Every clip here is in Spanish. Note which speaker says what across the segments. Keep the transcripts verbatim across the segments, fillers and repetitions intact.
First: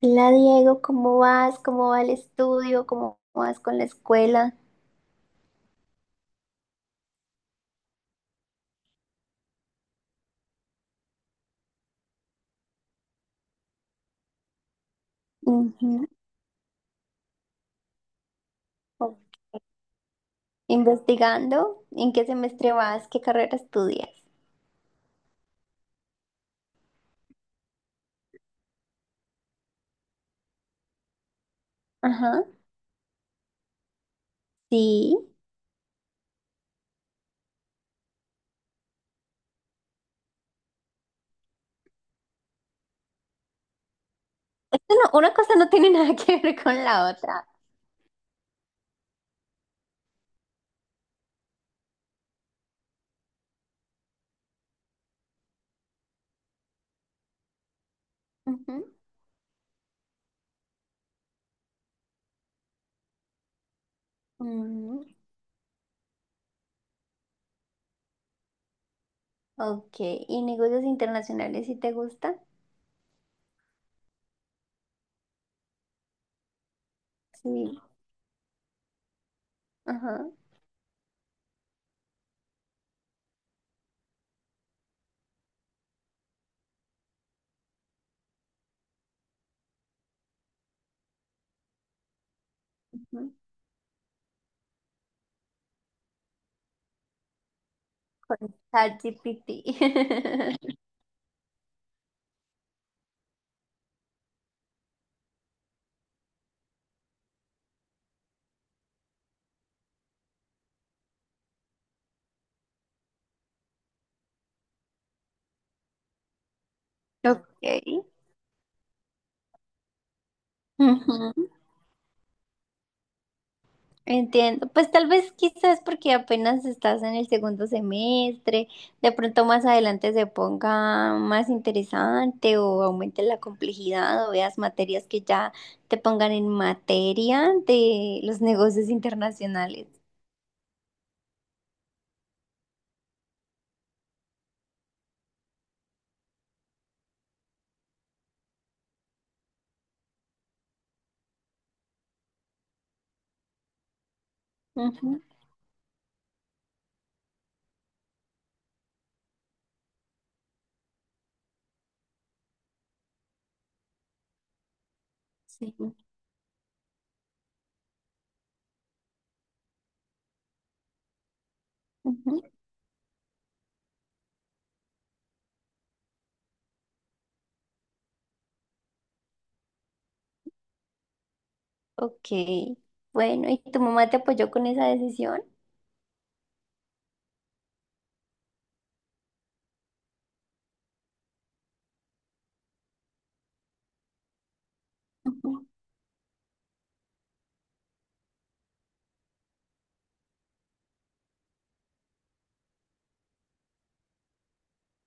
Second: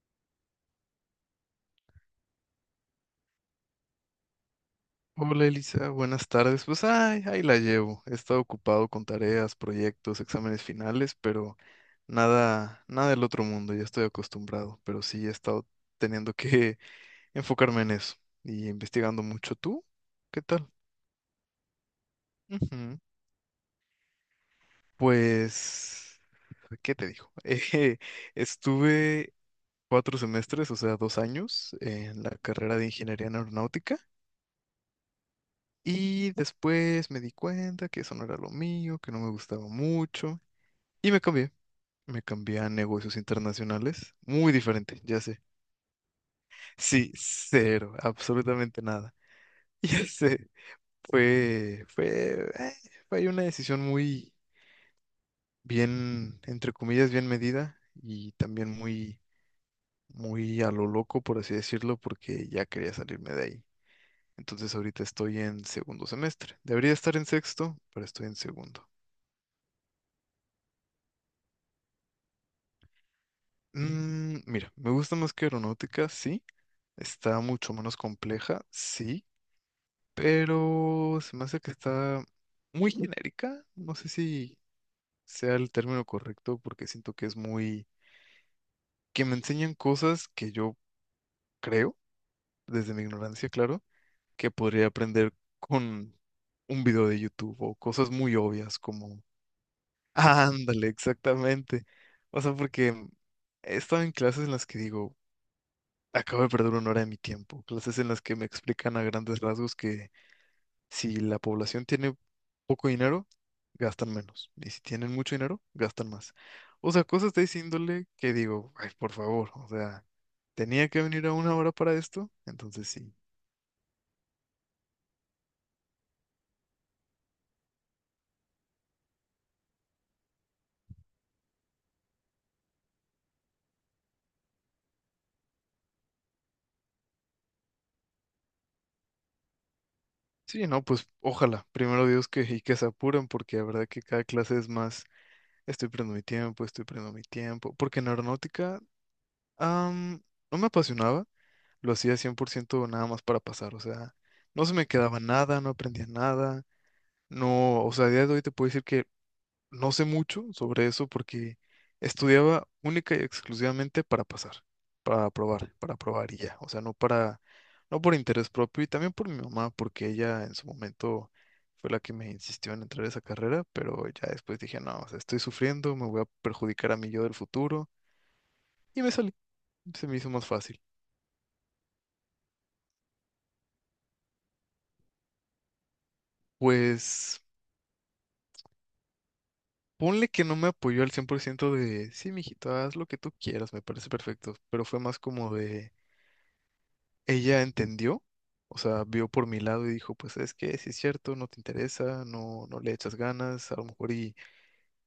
Speaker 1: Hola Diego, ¿cómo vas? ¿Cómo va el estudio? ¿Cómo vas con la escuela?
Speaker 2: Hola Elisa, buenas tardes. Pues ay, ahí la llevo. He estado ocupado con tareas, proyectos, exámenes finales, pero nada, nada del otro mundo, ya estoy acostumbrado, pero sí he estado
Speaker 1: Ujú.
Speaker 2: teniendo que enfocarme en eso y investigando mucho. ¿Tú? ¿Qué tal?
Speaker 1: ¿Investigando? ¿En qué semestre
Speaker 2: Ujú.
Speaker 1: vas? ¿Qué carrera estudias?
Speaker 2: Pues, ¿qué te digo? Eh, estuve cuatro semestres, o sea, dos años en la
Speaker 1: Ajá,
Speaker 2: carrera de ingeniería en aeronáutica
Speaker 1: sí.
Speaker 2: y después me di cuenta que eso no era lo mío, que no me gustaba mucho. Y me cambié. Me cambié a negocios internacionales. Muy
Speaker 1: Esto
Speaker 2: diferente,
Speaker 1: no-
Speaker 2: ya
Speaker 1: Una
Speaker 2: sé.
Speaker 1: cosa no tiene nada que ver con la
Speaker 2: Sí,
Speaker 1: otra.
Speaker 2: cero, absolutamente nada. Ya sé. Fue, fue, eh, fue una decisión muy bien, entre comillas, bien medida y también
Speaker 1: Ujú.
Speaker 2: muy, muy a lo loco, por así decirlo, porque ya quería salirme de ahí. Entonces ahorita
Speaker 1: Mm,
Speaker 2: estoy en segundo semestre. Debería estar en sexto, pero estoy en segundo.
Speaker 1: Ok, ¿y negocios internacionales si te gusta?
Speaker 2: Mm, mira, me gusta más que aeronáutica, sí. Está mucho
Speaker 1: Sí.
Speaker 2: menos compleja, sí,
Speaker 1: Ajá.
Speaker 2: pero se me hace que está muy genérica. No sé si sea el término correcto porque siento que es muy... que me enseñan cosas que yo creo, desde mi
Speaker 1: Ujú.
Speaker 2: ignorancia, claro, que podría aprender con un video de YouTube o cosas muy
Speaker 1: Con
Speaker 2: obvias como...
Speaker 1: ChatGPT.
Speaker 2: Ándale, exactamente. O sea, porque he estado en clases en las que digo, acabo de perder una hora de mi tiempo, clases en las que me explican a grandes rasgos que... si la población tiene poco dinero, gastan menos. Y si tienen mucho dinero, gastan más. O sea, cosas de esa
Speaker 1: Ok.
Speaker 2: índole que digo, ay, por favor, o sea, tenía que venir a
Speaker 1: Ujú.
Speaker 2: una hora para esto, entonces sí.
Speaker 1: Entiendo, pues tal vez quizás porque apenas estás en el segundo semestre, de pronto más adelante se ponga más interesante o aumente la complejidad o veas materias que ya te pongan en materia de los negocios internacionales.
Speaker 2: Sí, no, pues ojalá, primero Dios, que y que se apuren, porque la verdad que cada clase es más, estoy perdiendo mi tiempo, estoy perdiendo mi tiempo, porque en aeronáutica am, no me apasionaba, lo hacía cien por ciento nada más para pasar, o sea, no se me quedaba
Speaker 1: Ujú,
Speaker 2: nada, no aprendía nada, no, o sea, a día de hoy te puedo decir que no sé mucho sobre eso porque estudiaba única y exclusivamente para pasar, para
Speaker 1: sí,
Speaker 2: aprobar, para aprobar y ya. O sea, no para, no por interés propio y también por mi mamá, porque ella en su momento fue la que me
Speaker 1: ujú,
Speaker 2: insistió en entrar a esa carrera, pero ya después dije, no, o sea, estoy sufriendo, me voy a perjudicar a mi yo del futuro y me salí. Se me hizo más fácil.
Speaker 1: ok. Bueno, ¿y tu mamá te apoyó con esa decisión?
Speaker 2: Pues ponle que no me apoyó al cien por ciento de, sí, mijito, haz lo que tú quieras, me parece perfecto, pero fue más como
Speaker 1: Ujú,
Speaker 2: de... ella entendió, o sea, vio por mi lado y dijo, pues es que si es cierto, no te interesa, no, no le echas ganas, a lo mejor y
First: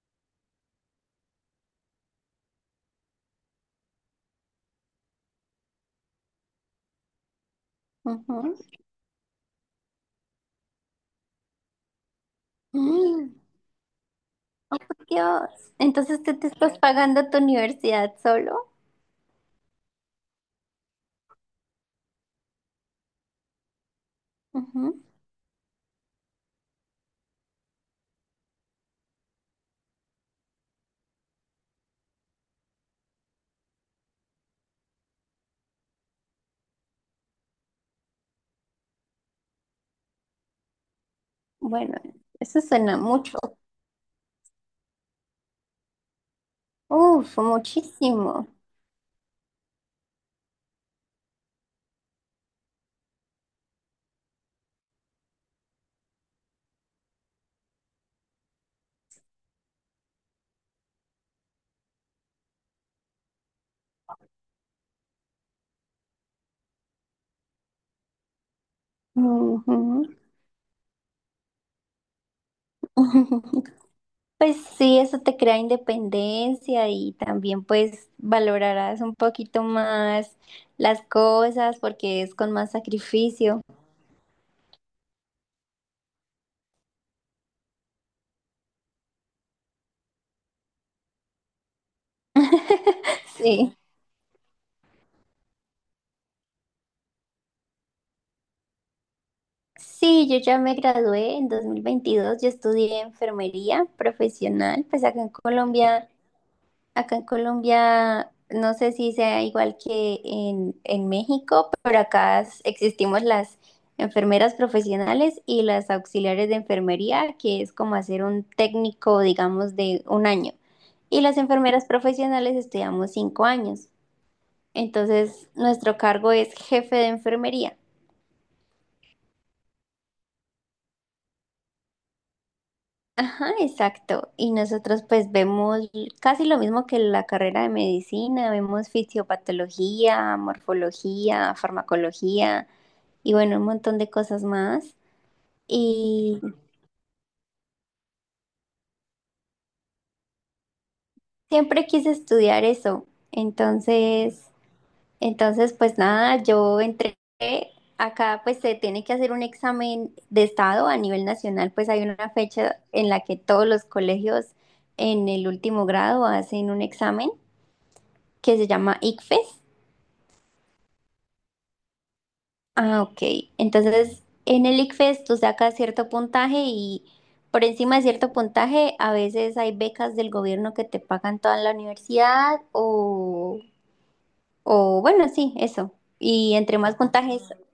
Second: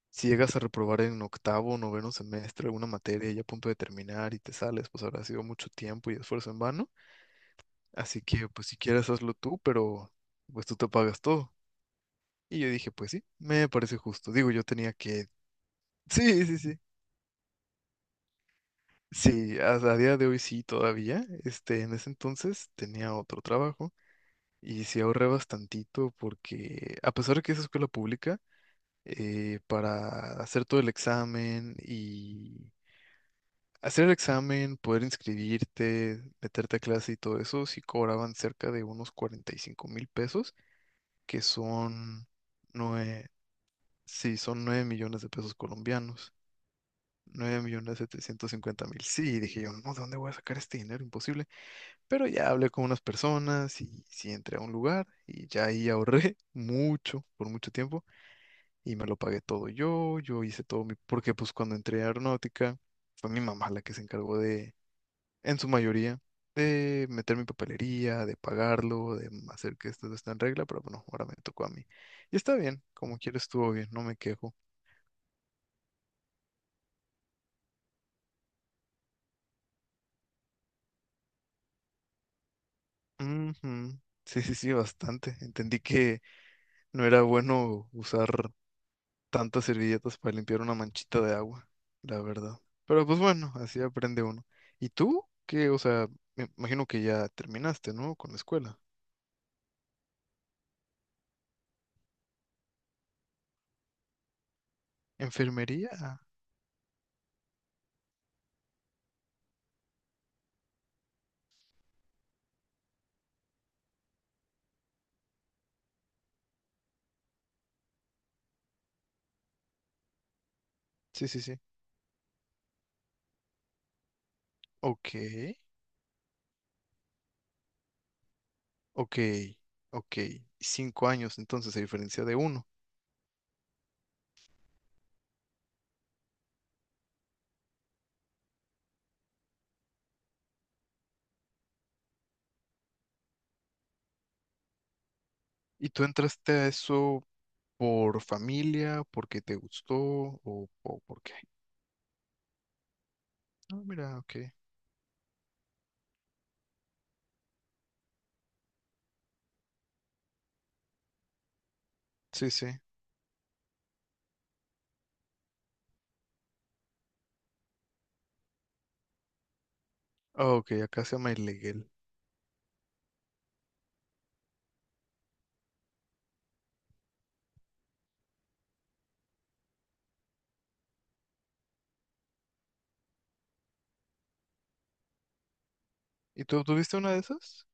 Speaker 2: si llegas a reprobar en octavo, noveno semestre alguna materia ya a punto de terminar y te sales, pues habrá sido mucho tiempo y esfuerzo en vano, así que
Speaker 1: ujú.
Speaker 2: pues si quieres hazlo tú, pero pues tú te pagas todo. Y yo dije, pues sí,
Speaker 1: Mm,
Speaker 2: me parece justo, digo, yo
Speaker 1: Oh,
Speaker 2: tenía
Speaker 1: por
Speaker 2: que...
Speaker 1: Dios. Entonces tú te
Speaker 2: Sí, sí,
Speaker 1: estás
Speaker 2: sí.
Speaker 1: pagando tu universidad solo.
Speaker 2: Sí, hasta a día de hoy sí todavía. Este, en ese entonces tenía otro trabajo. Y sí ahorré bastantito porque a pesar de que es escuela pública, eh, para hacer todo el examen y hacer el examen, poder inscribirte, meterte a clase y todo eso, sí cobraban cerca de unos cuarenta y cinco mil pesos, que
Speaker 1: Bueno,
Speaker 2: son
Speaker 1: eso suena
Speaker 2: nueve,
Speaker 1: mucho.
Speaker 2: sí, son nueve millones de pesos colombianos.
Speaker 1: Uf,
Speaker 2: nueve millones
Speaker 1: muchísimo.
Speaker 2: setecientos cincuenta mil. Sí, dije yo, no, ¿de dónde voy a sacar este dinero? Imposible. Pero ya hablé con unas personas y sí entré a un lugar y ya ahí ahorré mucho, por mucho tiempo, y me lo pagué todo yo, yo hice todo mi, porque pues cuando entré a aeronáutica fue mi mamá la que se encargó de, en su mayoría, de meter mi papelería, de pagarlo, de hacer que
Speaker 1: Ujú.
Speaker 2: esto no esté en regla, pero bueno, ahora me tocó a mí. Y está bien, como quieres estuvo bien, no me quejo.
Speaker 1: Pues sí, eso te crea independencia y también pues valorarás un poquito más las cosas porque es con más sacrificio.
Speaker 2: Ujú. Sí, sí, sí, bastante. Entendí que no era bueno usar tantas servilletas para limpiar una manchita de agua, la verdad. Pero pues bueno,
Speaker 1: Sí.
Speaker 2: así aprende uno. ¿Y tú? ¿Qué? O sea, me imagino que ya terminaste, ¿no? Con la escuela.
Speaker 1: Sí, yo ya me gradué en dos mil veintidós. Yo estudié enfermería profesional, pues acá en
Speaker 2: ¿Enfermería?
Speaker 1: Colombia.
Speaker 2: Ah,
Speaker 1: Acá en Colombia, no sé si sea igual que en, en México, pero acá s- existimos las enfermeras profesionales y las auxiliares de enfermería, que es como hacer un técnico, digamos, de un año. Y
Speaker 2: sí,
Speaker 1: las
Speaker 2: sí, sí.
Speaker 1: enfermeras profesionales estudiamos cinco años.
Speaker 2: Ok,
Speaker 1: Entonces, nuestro cargo es jefe de enfermería.
Speaker 2: ok, ok. Cinco años entonces, a diferencia de uno.
Speaker 1: Ajá, exacto. Y nosotros pues vemos casi lo mismo que la carrera de medicina, vemos fisiopatología, morfología, farmacología y bueno, un montón de cosas más.
Speaker 2: ¿Y tú
Speaker 1: Y
Speaker 2: entraste a eso por familia, porque te gustó o, o por qué?
Speaker 1: siempre quise estudiar eso.
Speaker 2: Ah, mira, ok.
Speaker 1: Entonces, entonces pues nada, yo entré, acá pues se tiene que hacer un examen de estado a nivel nacional, pues hay una
Speaker 2: Sí, sí.
Speaker 1: fecha en la que todos los colegios en el último grado hacen un examen que se llama ICFES.
Speaker 2: Ah, ok, acá se llama ilegal.
Speaker 1: Ah, ok. Entonces, en el ICFES tú sacas cierto puntaje y por encima de cierto puntaje a veces hay becas del gobierno que te pagan toda la universidad o, o bueno, sí, eso.
Speaker 2: ¿Y
Speaker 1: Y
Speaker 2: tú
Speaker 1: entre más
Speaker 2: tuviste una de
Speaker 1: puntajes,
Speaker 2: esas?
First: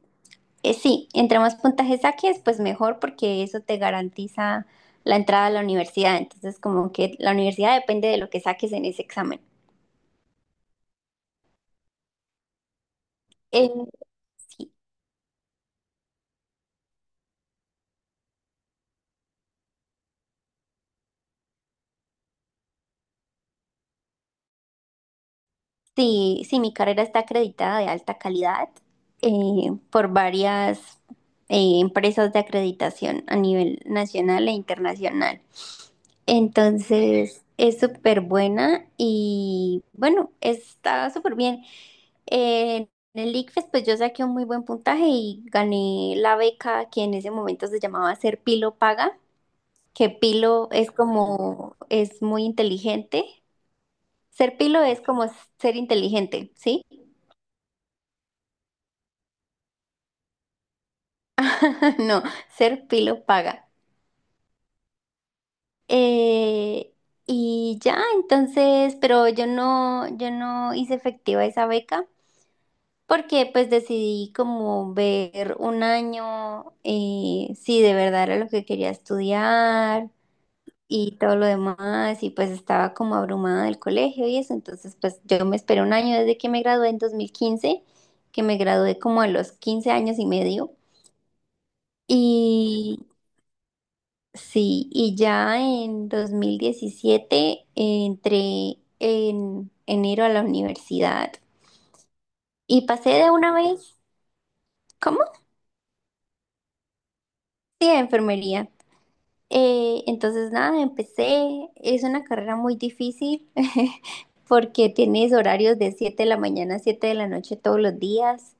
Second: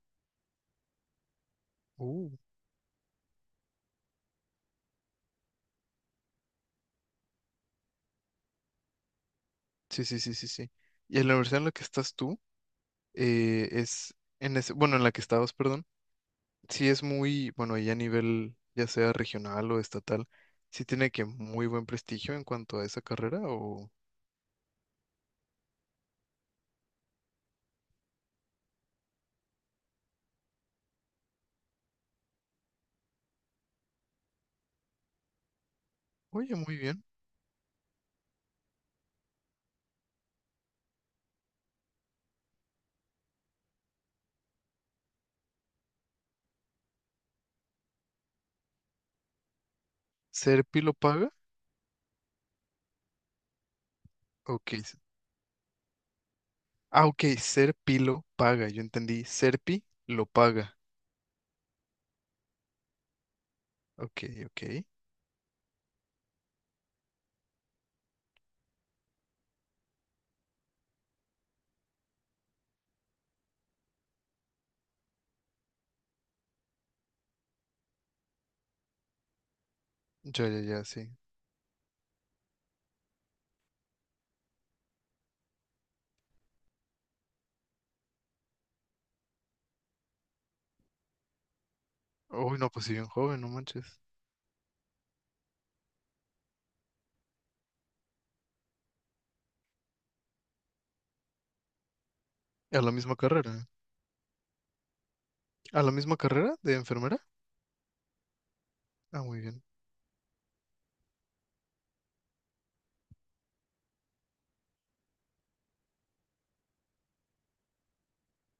Speaker 1: eh, sí, entre más puntajes
Speaker 2: Uh.
Speaker 1: saques, pues mejor porque eso te garantiza la entrada a la universidad. Entonces, como que la universidad depende de lo que saques en ese examen.
Speaker 2: Sí, sí, sí, sí, sí. Y en la universidad en la que estás tú, eh, es, en ese, bueno, en la que estabas, perdón, sí es muy, bueno, y a nivel ya sea regional o estatal, sí tiene que muy buen prestigio en cuanto a esa carrera o,
Speaker 1: Sí, sí, mi carrera está acreditada de alta calidad eh, por varias eh, empresas de acreditación a nivel nacional e internacional.
Speaker 2: oye, muy bien.
Speaker 1: Entonces, es súper buena y bueno, está súper bien. Eh, en el ICFES, pues yo saqué un muy buen puntaje y gané la beca que en ese momento se llamaba Ser Pilo Paga, que Pilo
Speaker 2: ¿Serpi
Speaker 1: es
Speaker 2: lo paga?
Speaker 1: como, es muy inteligente. Ser
Speaker 2: Ok.
Speaker 1: Pilo
Speaker 2: s-
Speaker 1: es como ser inteligente, ¿sí?
Speaker 2: Ah, ok, Serpi lo paga, yo entendí, Serpi lo paga.
Speaker 1: No, ser pilo paga.
Speaker 2: Ok, ok.
Speaker 1: Eh, y ya, entonces, pero yo no, yo no hice efectiva esa beca porque pues decidí como ver un año eh, si de verdad era lo que quería estudiar
Speaker 2: Ya, ya, ya, sí.
Speaker 1: y todo lo demás y pues estaba como abrumada del colegio y eso, entonces pues yo me esperé un año desde que me gradué en dos mil quince, que me gradué como a los quince años y medio.
Speaker 2: Uy, no, pues sí,
Speaker 1: Y,
Speaker 2: bien joven, no manches.
Speaker 1: sí, y ya en dos mil diecisiete entré en enero a la universidad
Speaker 2: ¿A
Speaker 1: y
Speaker 2: la
Speaker 1: pasé
Speaker 2: misma
Speaker 1: de una
Speaker 2: carrera?
Speaker 1: vez. ¿Cómo?
Speaker 2: ¿A la misma carrera de enfermera?
Speaker 1: Sí, a enfermería.
Speaker 2: Ah, muy bien.
Speaker 1: Eh, entonces, nada, empecé. Es una carrera muy difícil porque tienes horarios de siete de la mañana a siete de la noche todos los días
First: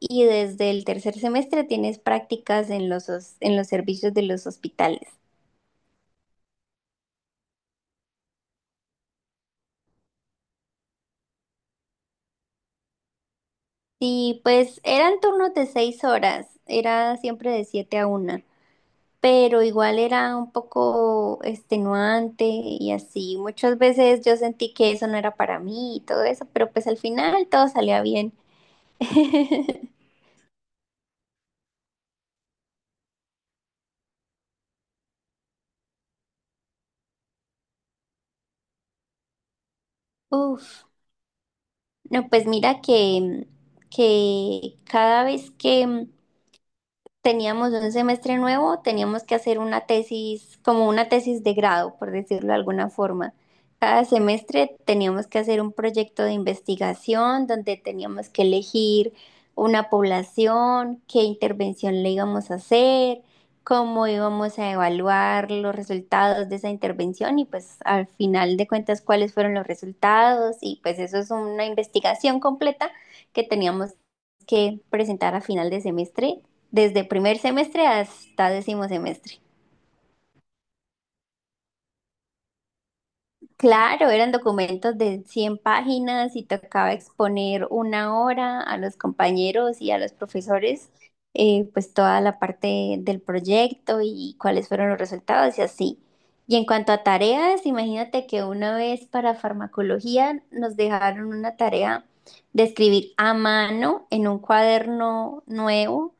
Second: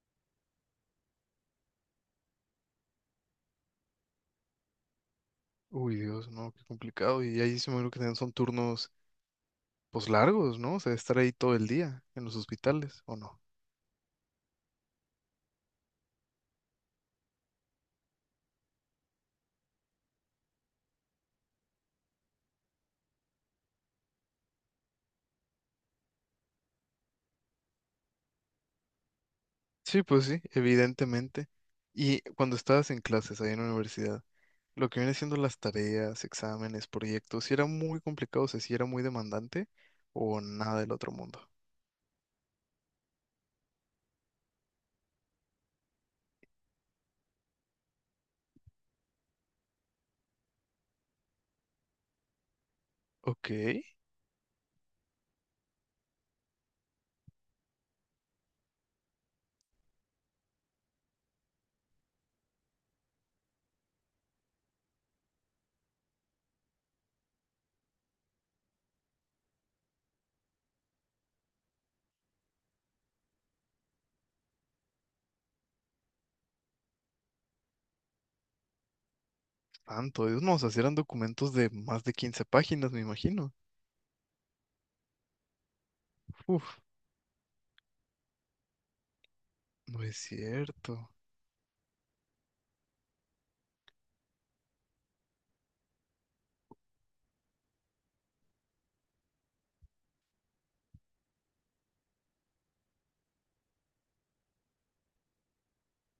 Speaker 1: y desde el tercer semestre tienes prácticas en los, hos- en los servicios de los hospitales.
Speaker 2: Uy, Dios, no, qué complicado. Y ahí se me lo que tienen son turnos, pues largos, ¿no? O sea, estar ahí todo el día en los hospitales, ¿o no?
Speaker 1: Y pues eran turnos de seis horas, era siempre de siete a una. Pero igual era un poco extenuante y así. Muchas veces yo sentí que eso no era para mí y todo eso, pero pues al final todo salía bien.
Speaker 2: Sí, pues sí, evidentemente. Y cuando estabas en clases ahí en la universidad, lo que viene siendo las tareas, exámenes, proyectos, si era muy complicado, o sea, si era muy demandante o nada
Speaker 1: Uf,
Speaker 2: del otro mundo.
Speaker 1: no, pues mira que, que, cada vez que teníamos un semestre nuevo, teníamos que hacer una tesis, como una tesis de grado, por decirlo de alguna forma.
Speaker 2: Ok,
Speaker 1: Cada semestre teníamos que hacer un proyecto de investigación donde teníamos que elegir una población, qué intervención le íbamos a hacer, cómo íbamos a evaluar los resultados de esa intervención y pues al final de cuentas cuáles fueron los resultados y pues eso es una investigación completa que teníamos que presentar a final de semestre desde primer semestre hasta décimo semestre.
Speaker 2: tanto, Dios, no, o sea, si eran documentos de más de quince páginas, me imagino.
Speaker 1: Claro, eran documentos de cien páginas y
Speaker 2: Uf,
Speaker 1: tocaba exponer una hora a los compañeros y a
Speaker 2: no
Speaker 1: los
Speaker 2: es
Speaker 1: profesores,
Speaker 2: cierto,
Speaker 1: eh, pues toda la parte del proyecto y cuáles fueron los resultados y así. Y en cuanto a tareas, imagínate que una vez para farmacología nos dejaron una tarea de escribir a mano en un cuaderno nuevo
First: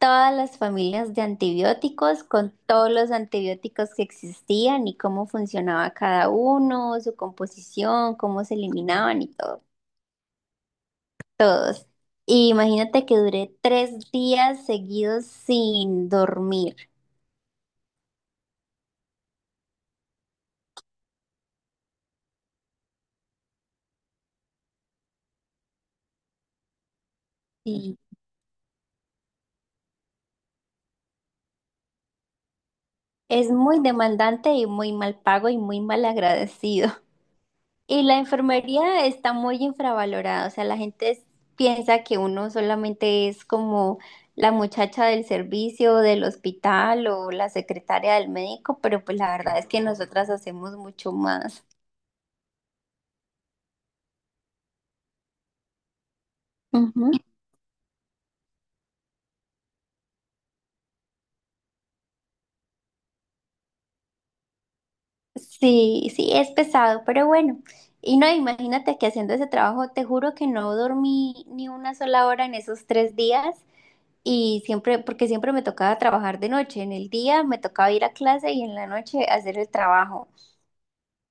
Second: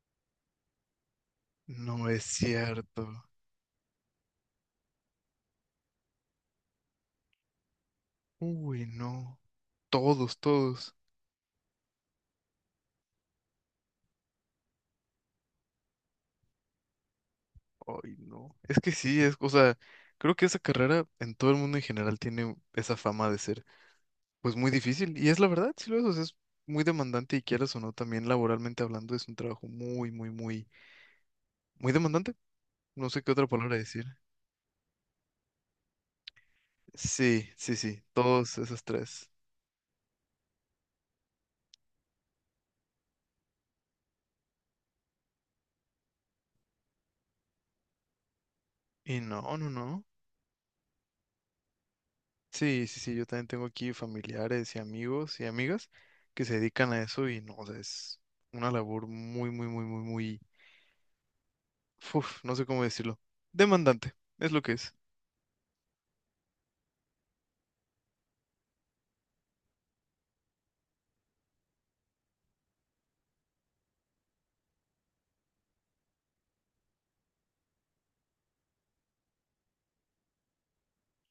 Speaker 1: todas las familias de
Speaker 2: no
Speaker 1: antibióticos,
Speaker 2: es
Speaker 1: con todos los
Speaker 2: cierto.
Speaker 1: antibióticos que existían y cómo funcionaba cada uno, su composición, cómo se
Speaker 2: Uy,
Speaker 1: eliminaban y
Speaker 2: no,
Speaker 1: todo,
Speaker 2: todos, todos.
Speaker 1: todos. Y imagínate que duré tres días seguidos sin dormir.
Speaker 2: Ay, no. Es que sí, es, o sea, creo que esa carrera en todo el mundo en general tiene esa fama de ser, pues, muy difícil. Y es la verdad, sí lo es, o sea, es muy demandante y quieras o no,
Speaker 1: Y
Speaker 2: también laboralmente hablando, es un trabajo muy, muy, muy, muy demandante. No sé qué otra
Speaker 1: es
Speaker 2: palabra
Speaker 1: muy
Speaker 2: decir.
Speaker 1: demandante y muy mal pago y muy mal agradecido.
Speaker 2: Sí, sí, sí,
Speaker 1: Y la
Speaker 2: todos esos
Speaker 1: enfermería
Speaker 2: tres.
Speaker 1: está muy infravalorada, o sea, la gente es- piensa que uno solamente es como la muchacha del servicio, del hospital o la secretaria del médico, pero pues
Speaker 2: Y
Speaker 1: la verdad
Speaker 2: no,
Speaker 1: es
Speaker 2: no,
Speaker 1: que
Speaker 2: no.
Speaker 1: nosotras hacemos mucho más.
Speaker 2: Sí, sí, sí, yo también tengo aquí familiares y amigos y amigas que se dedican a
Speaker 1: Ujú.
Speaker 2: eso y no, o sea, es una labor muy, muy, muy, muy, muy, uf, no sé cómo decirlo. Demandante, es lo que es.
Speaker 1: Sí, sí, es pesado, pero bueno. Y no, imagínate que haciendo ese trabajo, te juro que no dormí ni una sola hora en esos tres días y siempre, porque siempre me tocaba trabajar de noche, en el día me tocaba ir a clase y en la noche hacer el trabajo.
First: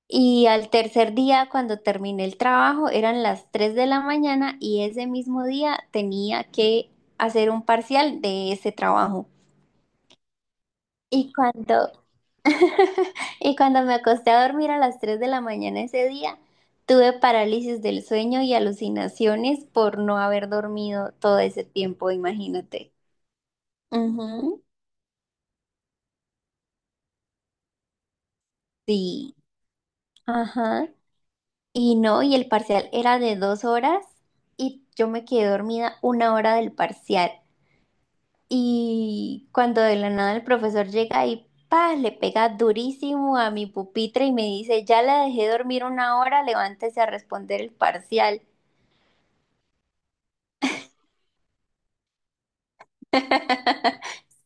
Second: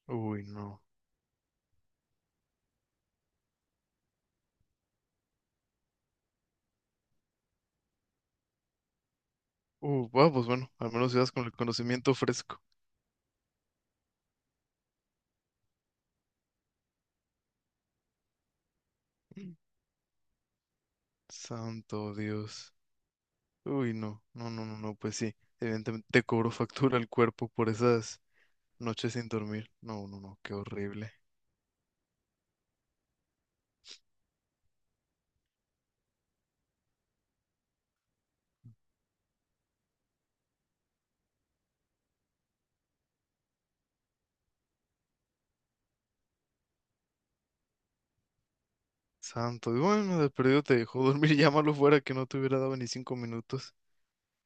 Speaker 1: Y
Speaker 2: Uy,
Speaker 1: al
Speaker 2: no.
Speaker 1: tercer día, cuando terminé el trabajo, eran las tres de la mañana y ese mismo día tenía que hacer un parcial de ese trabajo.
Speaker 2: Uh, bueno, pues bueno, al menos ibas
Speaker 1: Y
Speaker 2: con el
Speaker 1: cuando,
Speaker 2: conocimiento fresco.
Speaker 1: y cuando me acosté a dormir a las tres de la mañana ese día, tuve parálisis del sueño y alucinaciones por no haber dormido todo ese tiempo,
Speaker 2: Santo Dios.
Speaker 1: imagínate.
Speaker 2: Uy, no, no,
Speaker 1: Ujú.
Speaker 2: no, no, no, pues sí. Evidentemente te cobró factura el cuerpo por esas noches sin
Speaker 1: Sí,
Speaker 2: dormir. No, no, no, qué
Speaker 1: ajá.
Speaker 2: horrible.
Speaker 1: Y no, y el parcial era de dos horas y yo me quedé dormida una hora del parcial. Y cuando de la nada el profesor llega y ¡pah! Le pega durísimo a mi pupitre y me dice, ya la dejé dormir una hora, levántese a responder el parcial.
Speaker 2: Santo Dios. Bueno, de perdido te dejó dormir, llámalo fuera que no te hubiera dado ni cinco minutos.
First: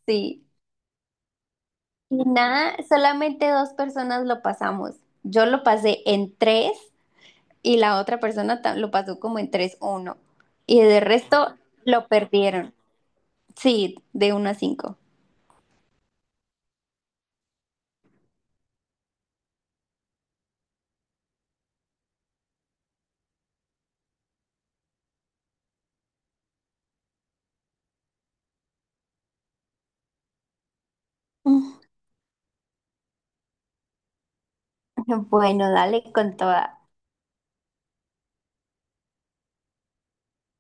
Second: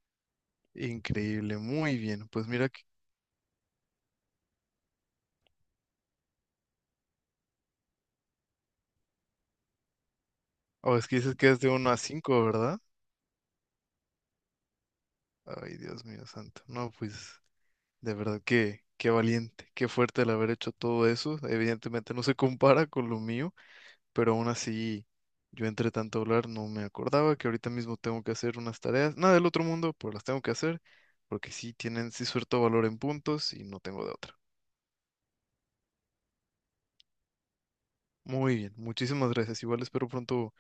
Speaker 1: Sí.
Speaker 2: Increíble, muy
Speaker 1: Y
Speaker 2: bien. Pues mira
Speaker 1: nada,
Speaker 2: que.
Speaker 1: solamente dos personas lo pasamos. Yo lo pasé en tres y la otra persona ta- lo pasó como en tres uno. Y
Speaker 2: Oh,
Speaker 1: de
Speaker 2: es que dices que
Speaker 1: resto
Speaker 2: es de uno a
Speaker 1: lo
Speaker 2: cinco,
Speaker 1: perdieron.
Speaker 2: ¿verdad?
Speaker 1: Sí, de uno a cinco.
Speaker 2: Ay, Dios mío santo. No, pues. De verdad que qué valiente, qué fuerte el haber hecho todo eso. Evidentemente no se compara con lo mío, pero aún así yo entre tanto hablar no me acordaba que ahorita mismo tengo que hacer unas tareas, nada del otro mundo, pero las tengo que hacer porque sí tienen, sí suelto valor en puntos y no tengo de otra.
Speaker 1: Bueno, dale con toda.
Speaker 2: Muy bien, muchísimas gracias. Igual espero pronto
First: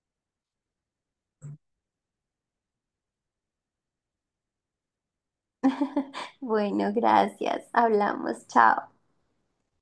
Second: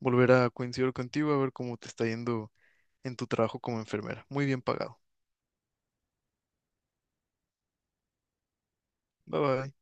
Speaker 2: volver a coincidir contigo a ver cómo te está yendo en tu trabajo como enfermera. Muy bien pagado.
Speaker 1: Bueno, gracias. Hablamos. Chao.
Speaker 2: Bye bye.